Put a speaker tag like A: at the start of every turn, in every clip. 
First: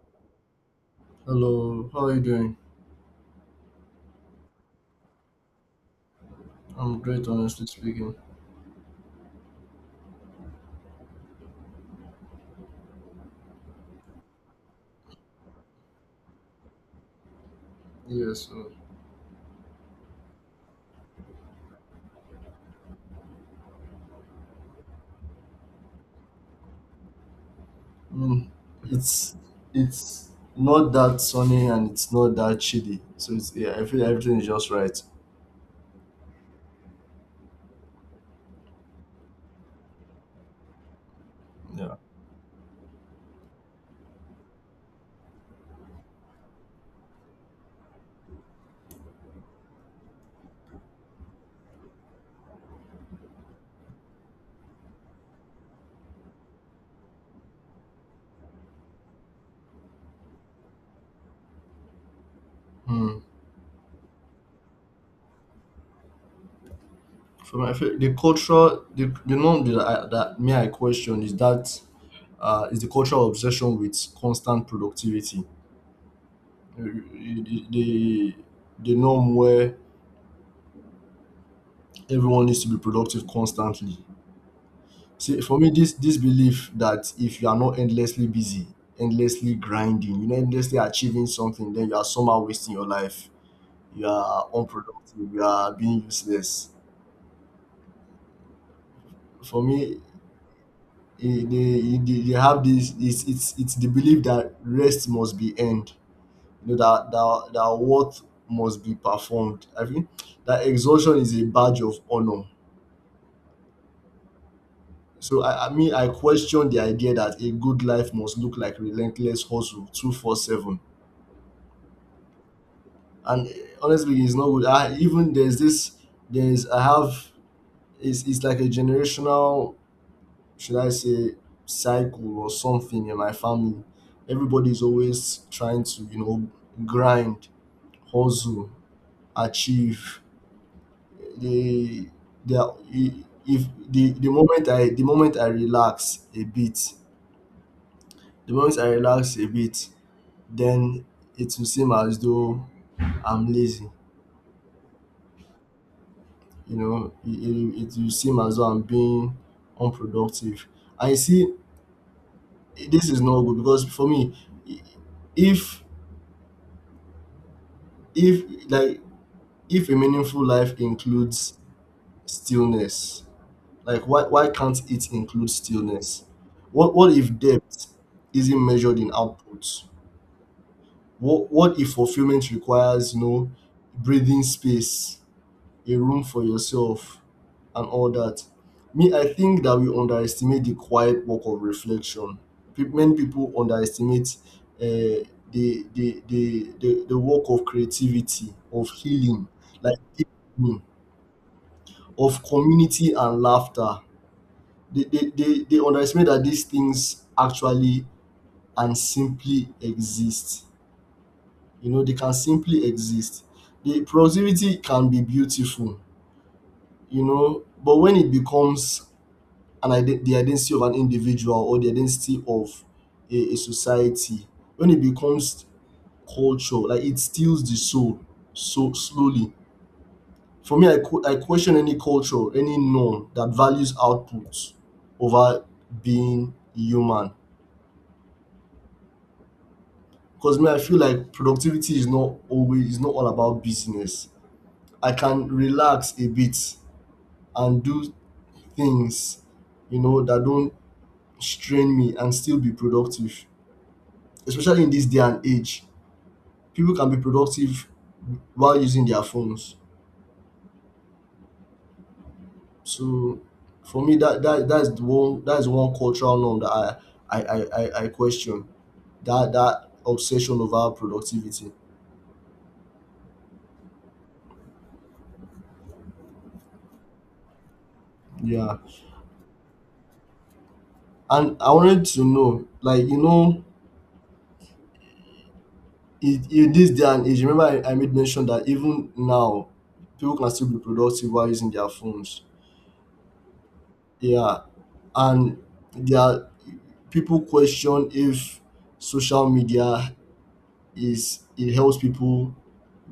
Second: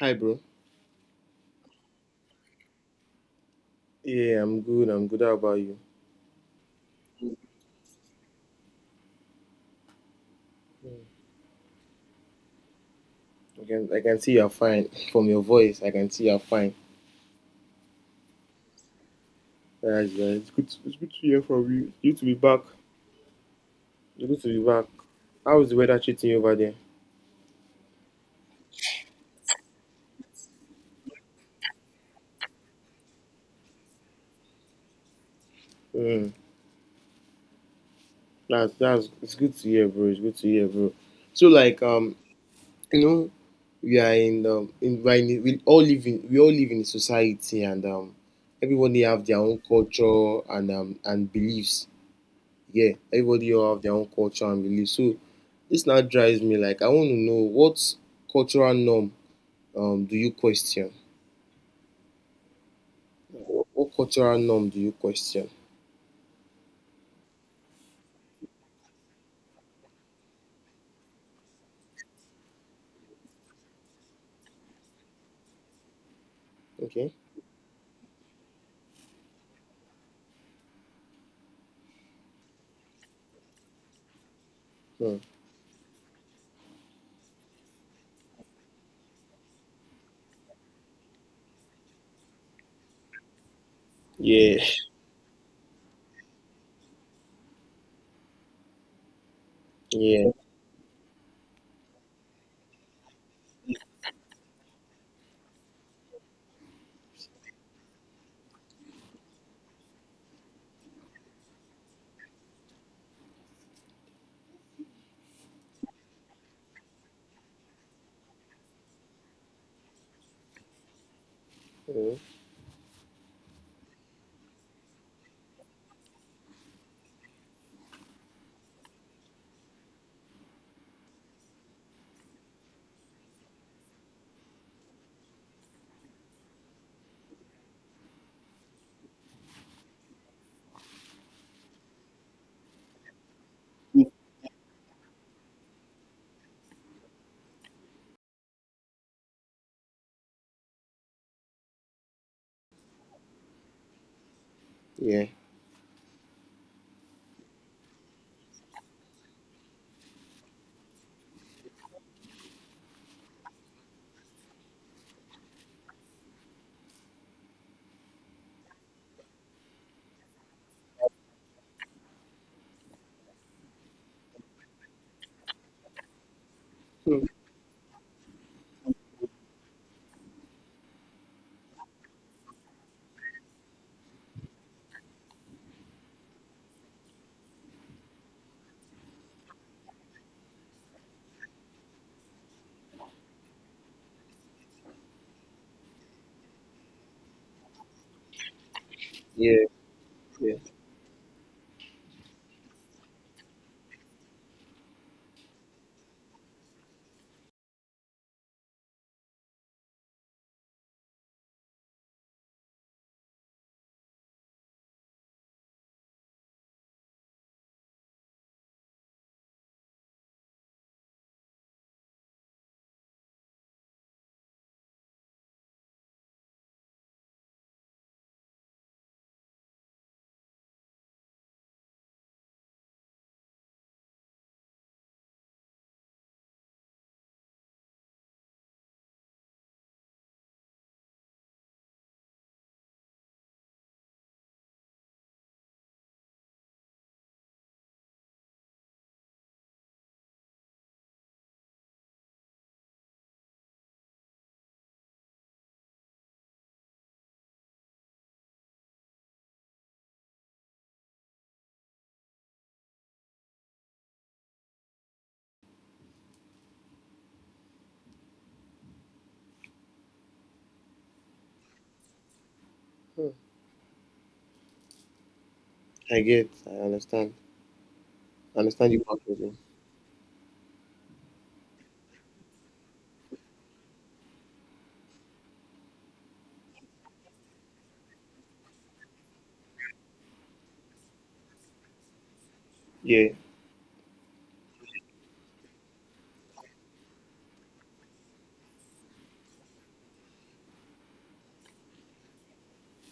A: Hi, bro.
B: Hello, how are you doing?
A: Yeah, I'm good. I'm good. How about you?
B: I'm great, honestly speaking.
A: Mm. I can see you're fine from your voice. I can see you're fine.
B: Yeah, so
A: That's it's good. It's good to hear from you. You to be back. It's good to be back. How is the weather treating you over there?
B: I mean, it's it's not that sunny and it's not that chilly, so it's. I feel everything is just right.
A: Mm. That's it's good to hear, bro. It's good to hear, bro. So like
B: Yeah.
A: um, you know, we are in we all live in we all live in a society and everybody have their own culture and and beliefs. Yeah, everybody all have their own culture and belief. So this now drives me like I want to know what cultural norm do you question?
B: Hmm.
A: What cultural norm do you question?
B: For my feel the cultural, the norm that that me I question is that is the cultural obsession with constant productivity.
A: Okay.
B: The the, the norm where everyone needs to be productive constantly.
A: Hmm.
B: See, for me, this belief that if you are not endlessly busy, endlessly grinding, you know, endlessly achieving something, then you are somehow wasting your life. You are
A: Yeah.
B: unproductive. You are being useless. For me,
A: Yeah.
B: they have this. It's the belief that rest must be earned. You know that work must be performed. I think that exhaustion is a badge of honor. So I question the idea that a good life must look like relentless hustle, 24/7.
A: Hmm.
B: And honestly, it's not good. Even there's this there's I have it's like a generational, should I say cycle or something in my family. Everybody's always trying to, you know, grind, hustle, achieve. They they are, I- if the moment I the moment I relax a bit the moment I relax a bit, then it will seem as though I'm lazy.
A: Yeah.
B: You know, it will seem as though I'm being unproductive. And you see, this is not good because for me, if if like if a meaningful life includes stillness, like why can't it include stillness? What
A: Hmm.
B: if depth isn't measured in output? What if fulfillment requires, you know, breathing space, a room for yourself, and all that. Me, I think that we underestimate the quiet work of reflection. Many people underestimate uh, the work of creativity, of healing,
A: Yeah.
B: like
A: Yeah.
B: healing, of community and laughter. They underestimate that these things actually and simply exist. You know, they can simply exist. The productivity can be beautiful, you know, but when it becomes the identity of an individual or the identity of a society. When it becomes culture, like it steals the soul so slowly. For me, I question any culture, any norm that values output over being human. Because me, I feel like productivity is not all about business. I can relax a bit and do things, you know, that don't strain me and still be productive, especially in this day and age. People can be productive while using their phones. So for me, that's one cultural norm that I question, that that obsession over productivity.
A: Hmm. I get. I understand. I
B: Yeah,
A: understand you perfectly.
B: and I wanted to know, like, you know, in, this day and age, remember I made mention that even now, people can still be productive while using their phones.
A: Yeah.
B: Yeah, and there are people question if social media is it helps people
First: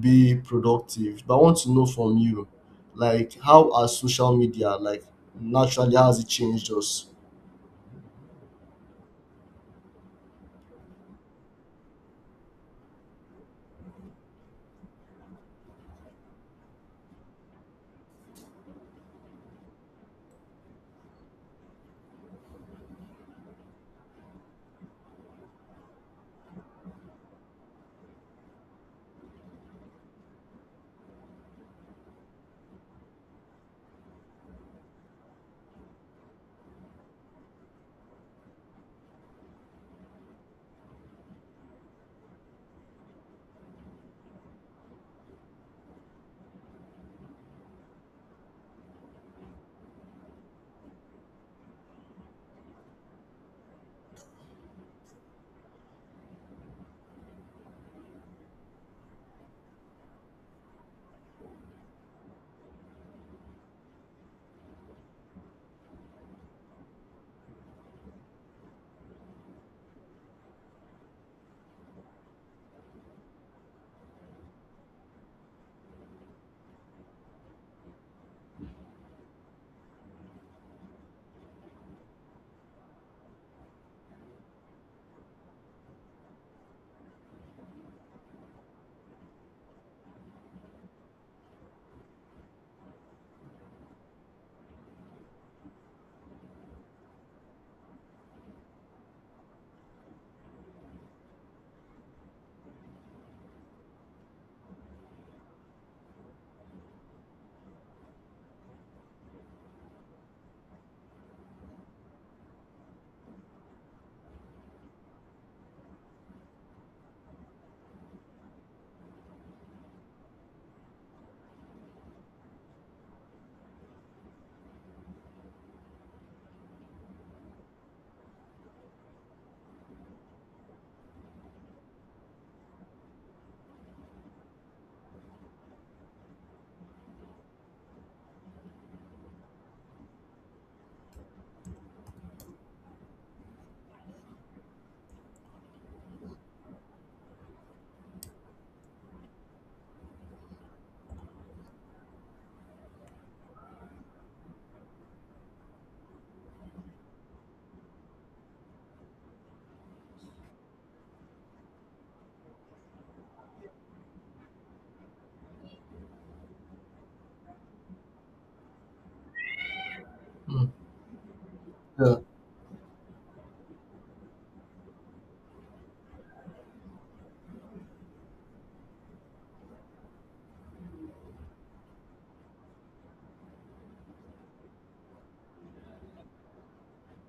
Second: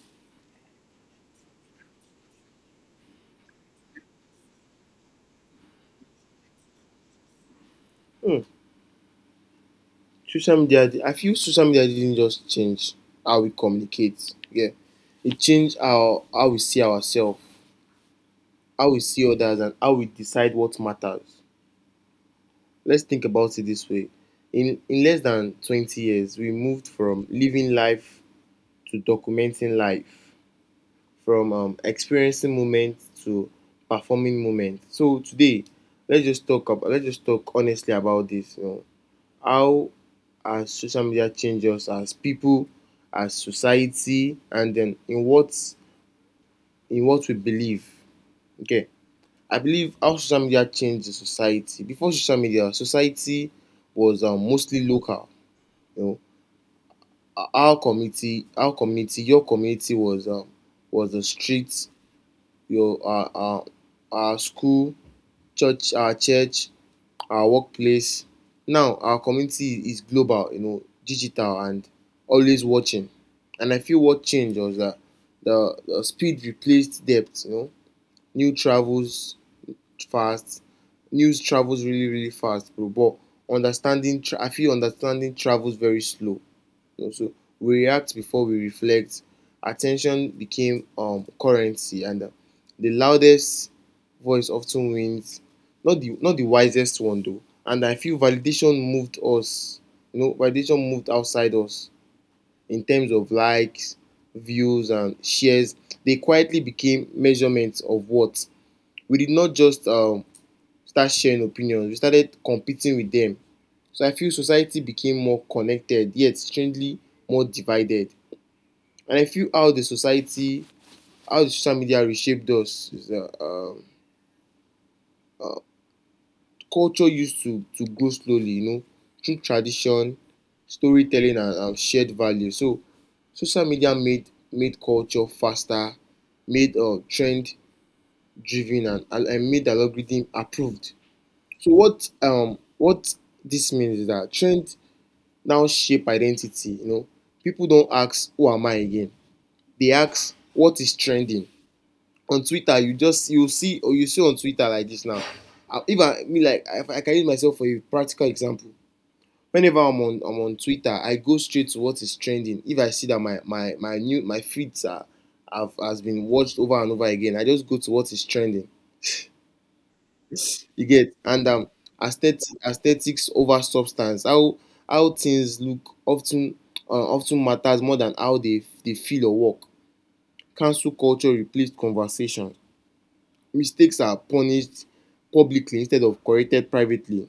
B: be productive. But I want to know from you, like, how has social media, like, naturally how has it changed us?
A: Hmm. Social media. I feel social media didn't just change how we communicate. Yeah. It changed how we see ourselves, how we see others, and how we decide what matters. Let's think about it this way. In less than 20 years, we moved from living life to documenting life, from experiencing moments to performing moments. So today, let's just talk honestly about this. You know, how has social media changed us as people, as society, and then in what we believe. Okay, I believe how social media changed the society. Before social media, society was mostly local, you know, our community, your community was the street, your uh, our school, church, our workplace. Now our community is global, you know, digital and always watching. And I feel what changed was that the speed replaced depth. You know, new travels fast, news travels really fast, bro. But understanding, I feel understanding travels very slow. You know, so we react before we reflect. Attention became currency, and the loudest voice often wins. Not the not the wisest one though. And I feel validation moved us. You know, validation moved outside us in terms of likes, views, and shares. They quietly became measurements of what we did, not just start sharing opinions. We started competing with them. So I feel society became more connected, yet strangely more divided. And I feel how the society, how the social media reshaped us is that culture used to grow slowly, you know, through tradition, storytelling, and shared value. So social media made culture faster, made trend driven, and made algorithm approved. So what this means is that trend now shape identity. You know, people don't ask who am I again. They ask what is trending. On Twitter, you just you see or you see on Twitter like this now. I, if I me like if I can use myself for a practical example. Whenever I'm on Twitter, I go straight to what is trending. If I see that my feeds are have has been watched over and over again, I just go to what is trending.
B: Mm.
A: You get. And
B: Yeah,
A: aesthetic aesthetics over substance. How things look often often matters more than how they feel or work. Cancel culture replaced conversation. Mistakes are punished publicly instead of corrected privately.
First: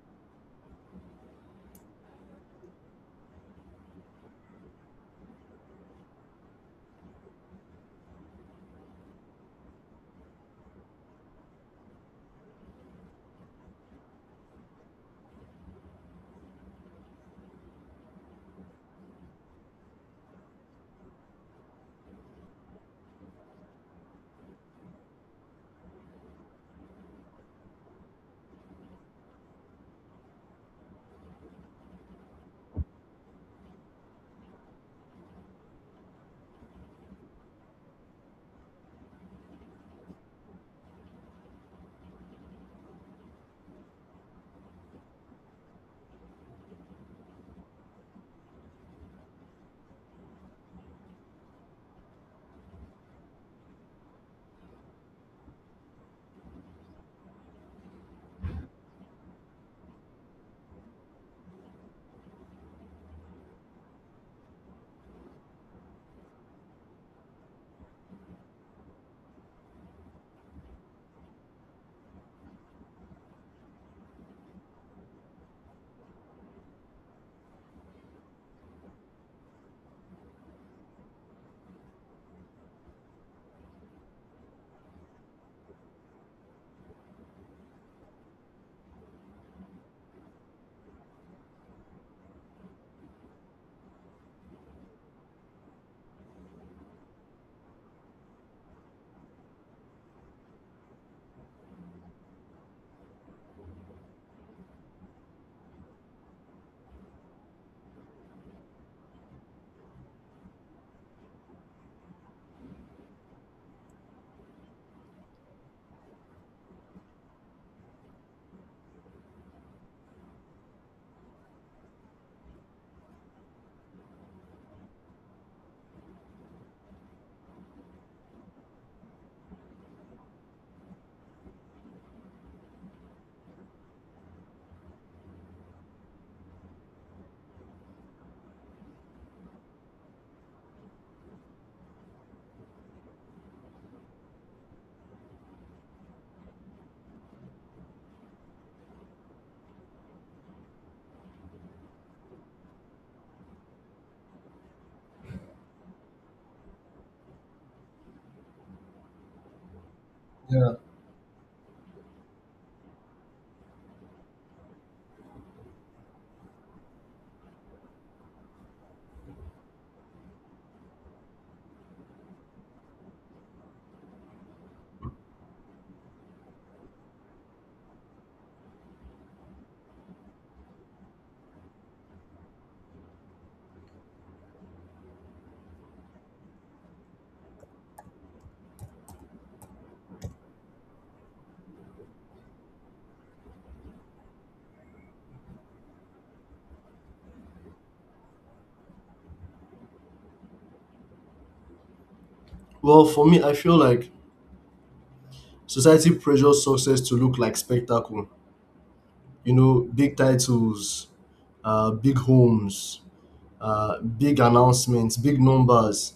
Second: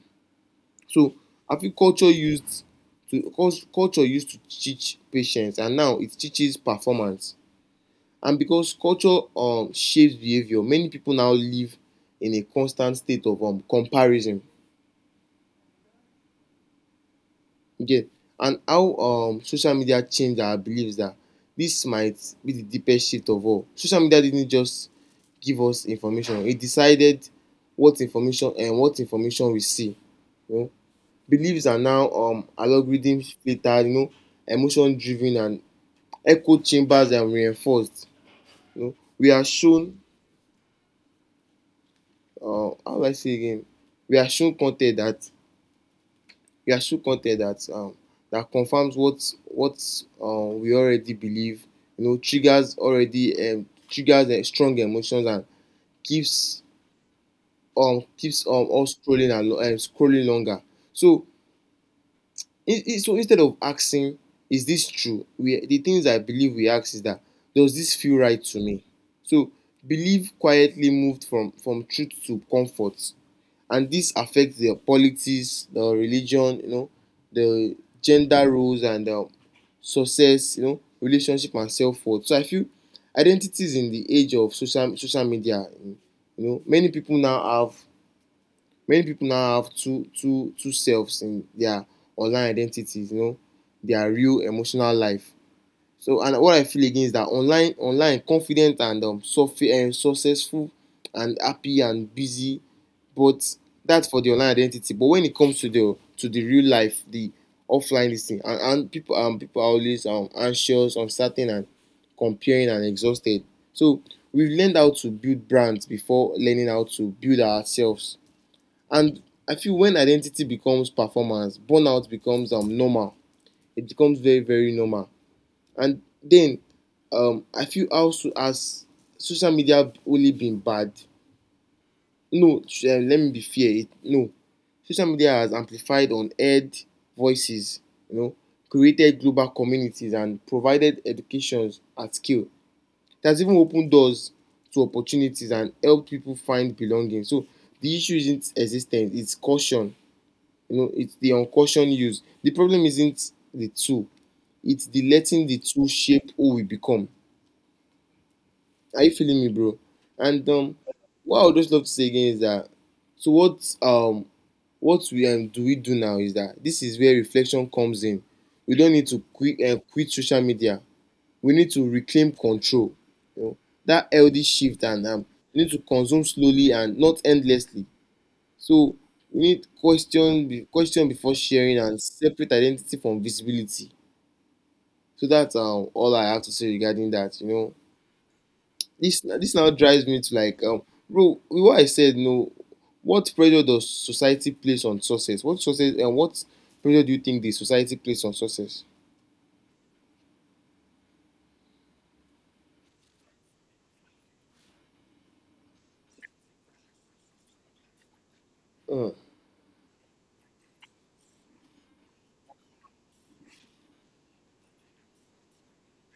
A: So I feel to culture used to teach patience, and now it teaches performance. And because culture shapes behavior, many people now live in a constant state of comparison there. And how social media change our beliefs, that this might be the deepest shift of all. Social media didn't just give us information, it decided what information we see. You know, beliefs are now algorithm filtered, you know, emotion driven, and echo chambers and reinforced. You know, we are shown how will I say again, we are shown con ten t that we are so content that that confirms what we already believe. You know, triggers strong emotions and keeps keeps us scrolling and scrolling longer. So, so instead of asking, is this true? We the things I believe we ask is that, does this feel right to me? So, believe quietly moved from truth to comfort. And this affects their politics, their religion, you know, their gender roles and success, you know, relationship and self worth. So I feel identity is in the age of social media. You know, many people now have two two selves in their online identities. You know, their real emotional life. So and what I feel again is that online confident and successful and happy and busy, but that's for the online identity. But when it comes to the real life, the offline this thing, and people people are always anxious, uncertain, and comparing and exhausted. So we've learned how to build brands before learning how to build ourselves. And I feel when identity becomes performance, burnout becomes normal. It becomes very normal. And then I feel also as social media only been bad. No, let me be fair. No, social media has amplified unheard voices, you know, created global communities and provided educations at scale. It has even opened doors to opportunities and helped people find belonging. So the issue isn't existence, it's caution. You know, it's the uncautioned use. The problem isn't the tool, it's the letting the tool shape who we become. Are you feeling me, bro? And
B: yeah.
A: what I would just love to say again is that so what we do we do now is that this is where reflection comes in. We don't need to quit quit social media. We need to reclaim control. You know, that healthy shift. And we need to consume slowly and not endlessly. So we need question before sharing and separate identity from visibility. So that's all I have to say regarding that. You know, this now drives me to like bro what I said no, what pressure does society place on success, what success and what pressure do you think the society place on success?
B: Well, for me, I feel like society pressures success to look like spectacle.
A: uh,
B: You know, big titles, big homes, big announcements, big numbers.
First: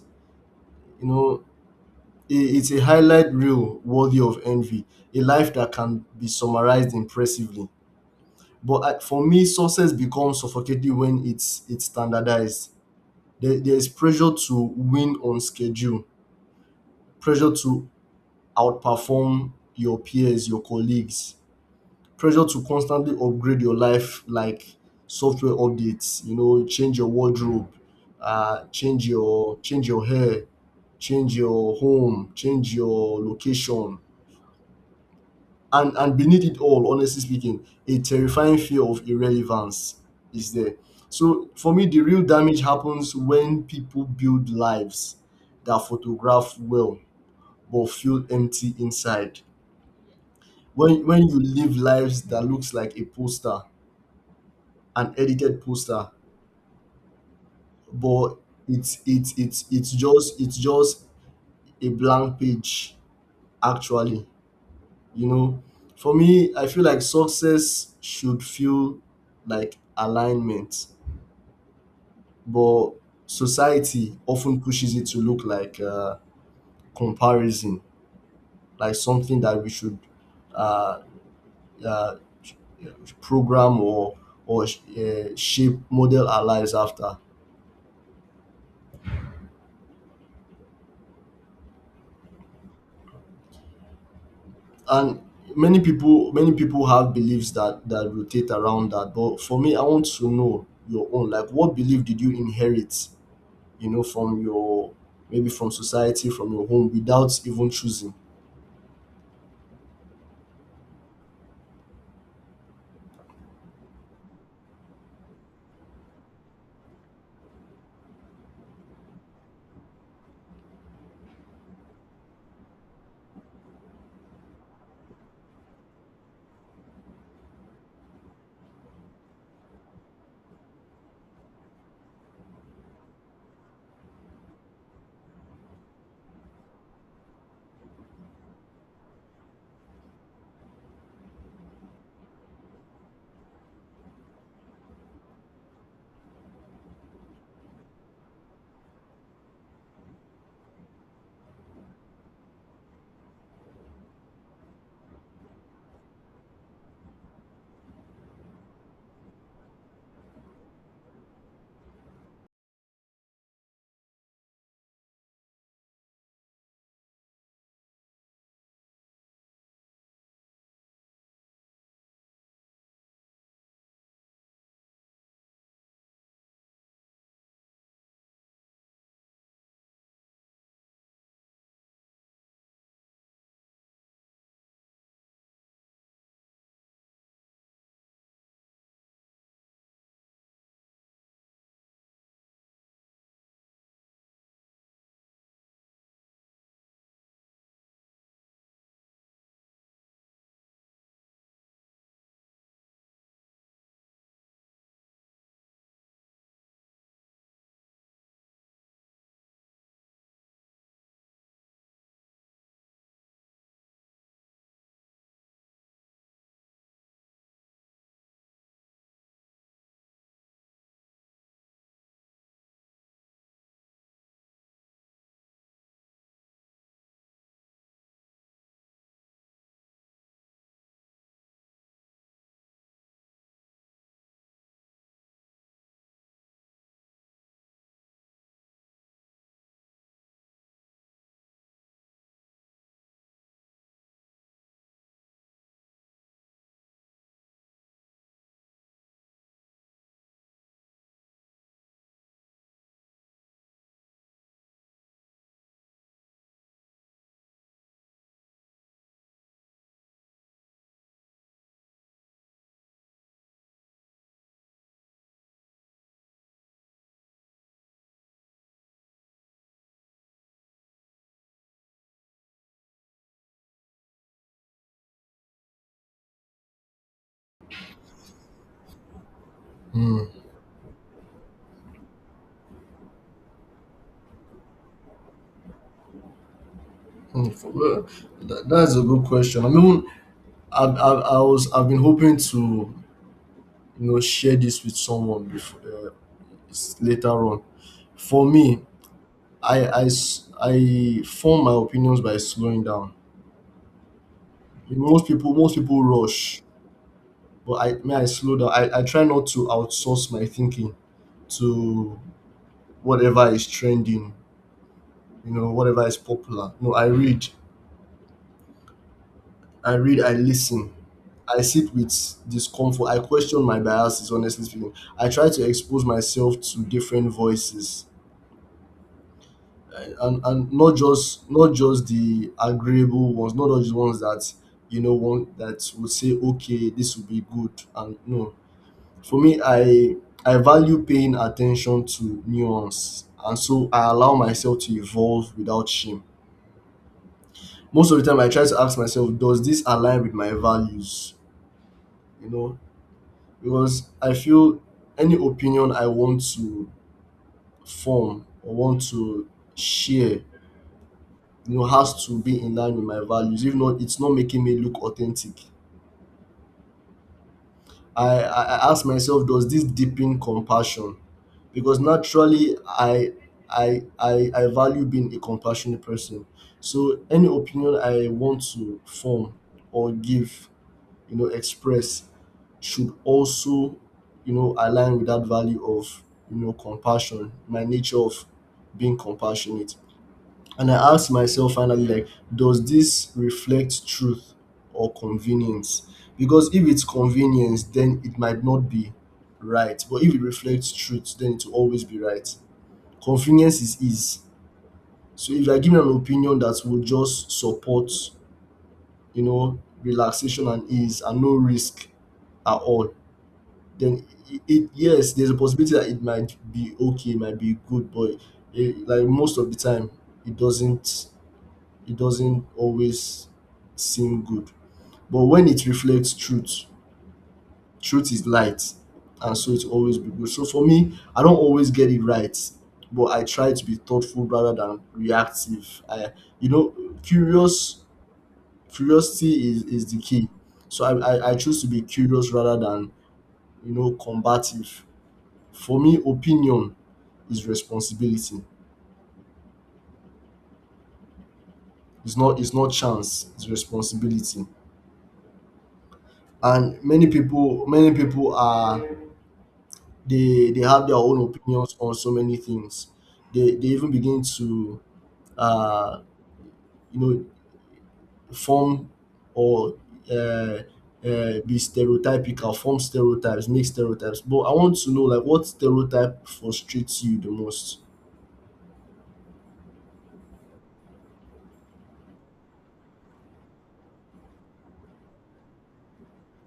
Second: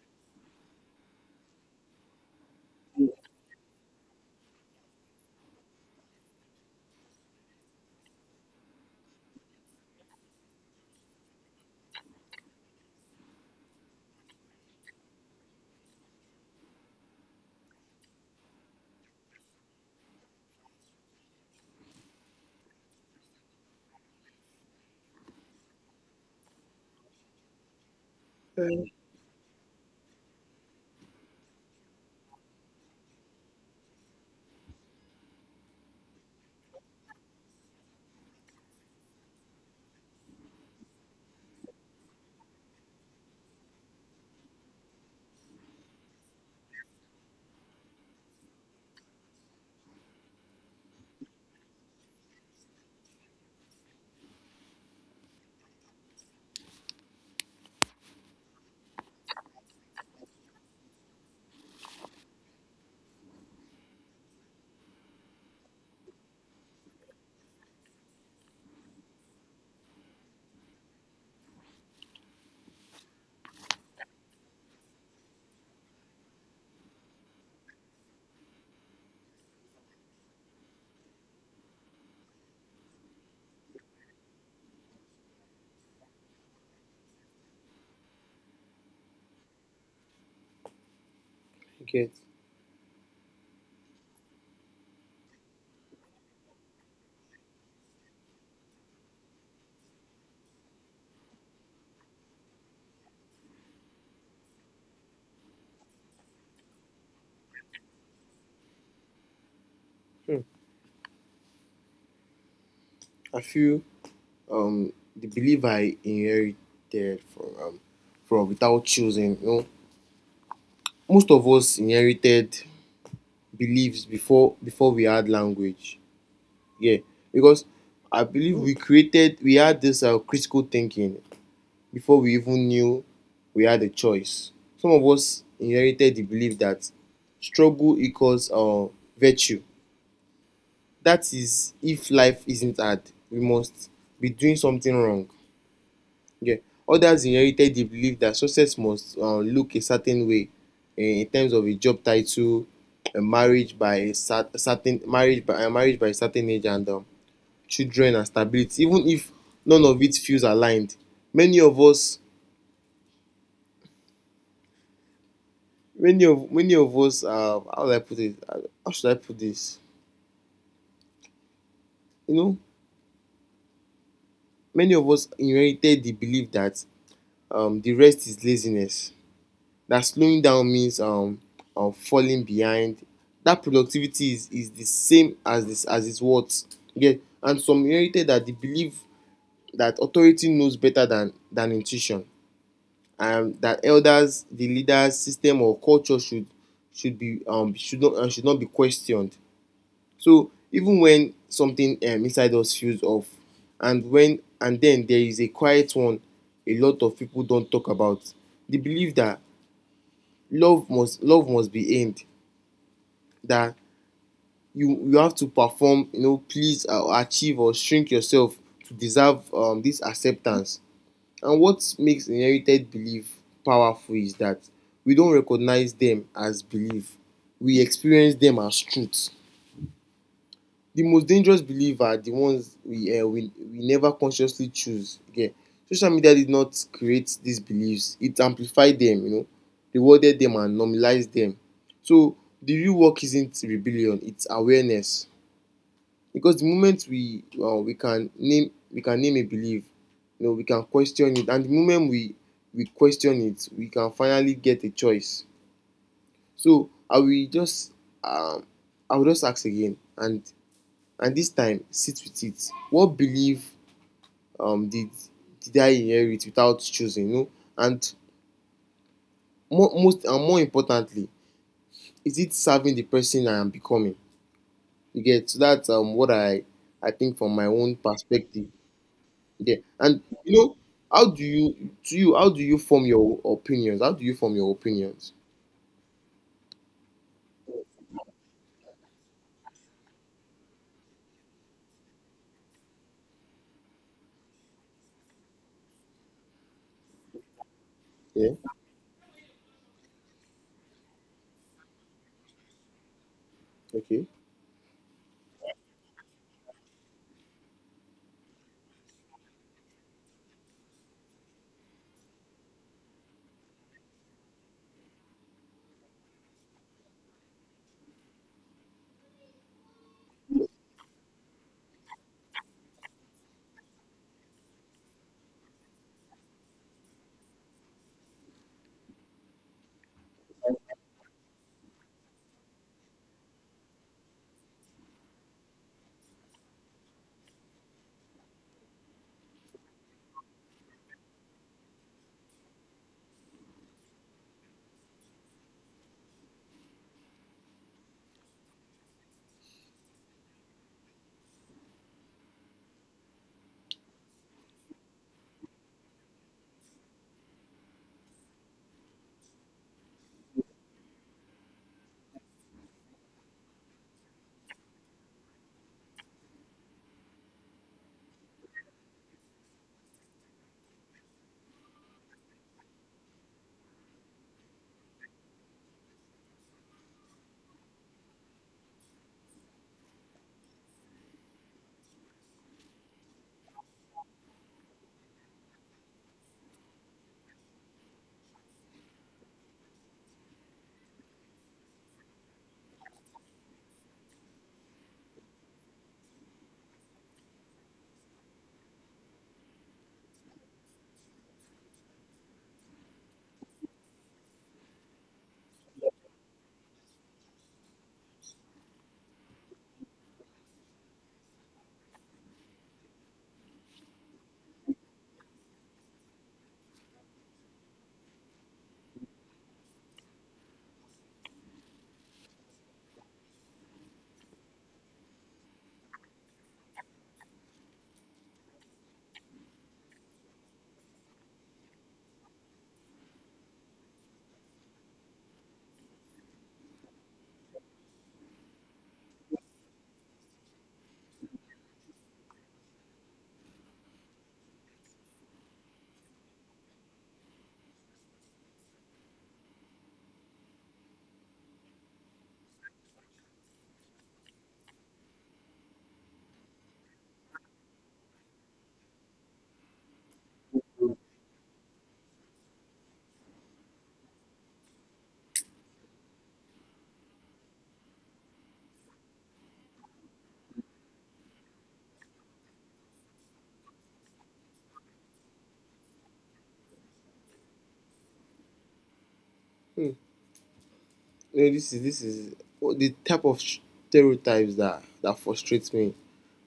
B: You know, it's a highlight reel worthy of envy, a life that can be summarized impressively. But for me, success becomes suffocating when it's standardized. There's pressure to win on schedule, pressure to outperform your peers, your colleagues, pressure to constantly upgrade your life like software updates. You know, change your wardrobe, change your hair, change your home, change your location, and beneath it all, honestly speaking, a terrifying fear of irrelevance is there. So for me, the real damage happens when people build lives that photograph well but feel empty inside, when you live lives that looks like a poster, an edited poster, but it's just a blank page, actually. You know, for me, I feel like success should feel like alignment, but society often pushes it to look like comparison, like something that we should uh, uh, program or shape model our lives after.
A: okay,
B: And many people have beliefs that rotate around that. But for me, I want to know your own. Like, what belief did you inherit, you know, from your, maybe from society, from your home without even choosing?
A: I feel the belief I inherited from from without choosing, you know, most of us inherited beliefs before we had language. Yeah, because I believe we created we had this critical thinking before we even knew we had a choice. Some of us inherited the belief that struggle equals virtue. That is, if life isn't hard, we must be doing something wrong. Okay. Others inherited the belief that success must look a certain way, in terms of a job title, a marriage by a certain marriage by a certain age, and children and stability. Even if none of it feels aligned, many of us many of us, how do I put it? How should I put this? You know, many of us inherited the belief that the rest is laziness. That slowing down means falling behind. That productivity is the same as this as its worth. Yeah, and some inherited that the belief that authority knows better than intuition, and that elders, the leaders, system or culture should be should not be questioned. So even when something inside us feels off, and when and then there is a quiet one a lot of people don't talk about, the belief that love must be aimed, that you have to perform, you know, please or achieve or shrink yourself to deserve this acceptance. And what makes inherited belief powerful is that we don't recognize them as belief, we experience them as truth. The most dangerous belief are the ones we never consciously choose. Okay, social media did not create these beliefs, it amplified them, you know, rewarded them and normalized them. So the real work isn't rebellion, it's awareness. Because the moment we can name a belief, you know, we can question it, and the moment we question it, we can finally get a choice. So I will just um ask again, and this time sit with it. What belief um, did did I inherit without choosing? You know, and most and more importantly, is it serving the person I am becoming? You get. So that's what I think from my own perspective. Yeah, and you know, how do you form your opinions? How do you form your opinions?
B: Hmm, well, that's a good question. I mean, I was, I've been hoping to, you know, share this with someone before later on. For
A: Yeah.
B: me, I form my opinions by slowing down.
A: Okay.
B: Most people rush, but I slow down. I try not to outsource my thinking to whatever is trending, you know, whatever is popular. No, I read. I read, I listen. I sit with discomfort. I question my biases, honestly speaking. I try to expose myself to different voices. And, not just the agreeable ones, not just the ones that, you know, one that would say, okay, this will be good. And no. For me, I value paying attention to nuance. And so I allow myself to evolve without shame. Most of the time I try to ask myself, does this align with my values? You know, because I feel any opinion I want to form or want to share, you know, has to be in line with my values. If not, it's not making me look authentic. I ask myself, does this deepen compassion? Because naturally, I value being a compassionate person. So any opinion I want to form or give, you know, express should also, you know, align with that value of, you know, compassion, my nature of being compassionate. And I ask myself finally, like, does this reflect truth or convenience? Because if it's convenience, then it might not be right, but if it reflects truth, then it will always be right. Convenience is ease. So if I give an opinion that will just support, you know, relaxation and ease and no risk at all, then it, yes, there's a possibility that it might be okay, it might be good, but like most of the time it doesn't, it doesn't always seem good. But when it reflects truth, truth is light, and so it always be good. So for me, I don't always get it right, but I try to be thoughtful rather than reactive. I You know, curious, curiosity is the key. So I choose to be curious rather than, you know, combative. For me, opinion is responsibility. It's not, chance, it's responsibility. And many people are, they have their own opinions on so many things. They even begin to uh you know, form or uh, be stereotypical, form stereotypes, make stereotypes. But I want to know, like, what stereotype frustrates you the most.
A: Hmm. No, this is what the type of stereotypes that frustrates me.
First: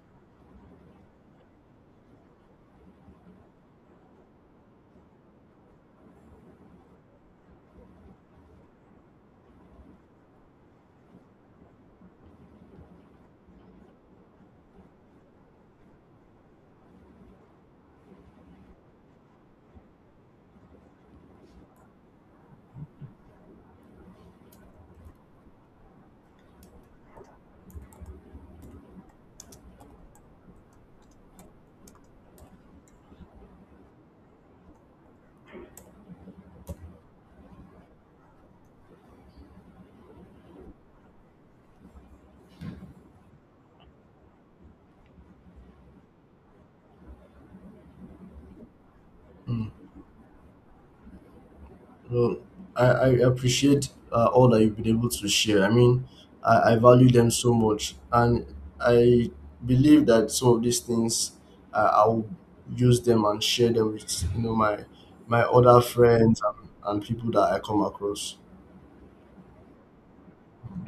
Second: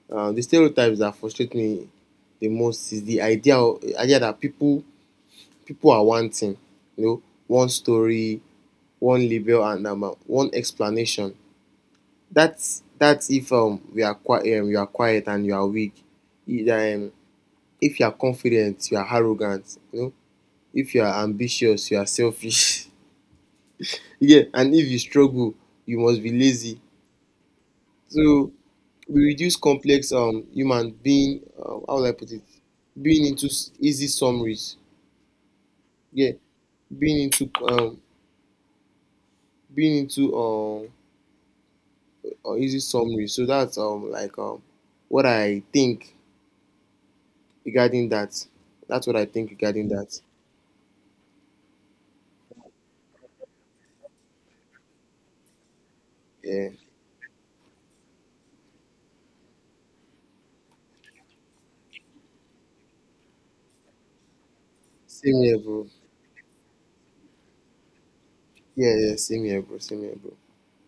A: Uh, the stereotypes that frustrate me the most is idea that people people are wanting, you know, one story, one label, and one explanation. That's if we are quiet you are quiet and you are weak. Either, if you are confident you are arrogant, you know, if you are ambitious you are selfish. Yeah, and if you struggle you must be lazy. So we reduce complex human being how will I put it, being into easy summaries. Yeah, being into um being into easy summaries. So that's what I think regarding that. That's what I think
B: Mm.
A: regarding that.
B: Well, I appreciate, all that you've been able to share. I mean,
A: Yeah,
B: I value them so much. And I believe that some of these things, I'll use them and share them with, you know, my
A: same here,
B: other
A: bro.
B: friends and, people that I come across.
A: Yeah, yeah, same here, bro. Same here, bro.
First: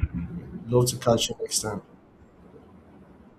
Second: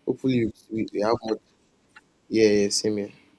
A: Hopefully
B: Love to
A: we have
B: catch you
A: more.
B: next time.
A: Yeah, yeah, same here.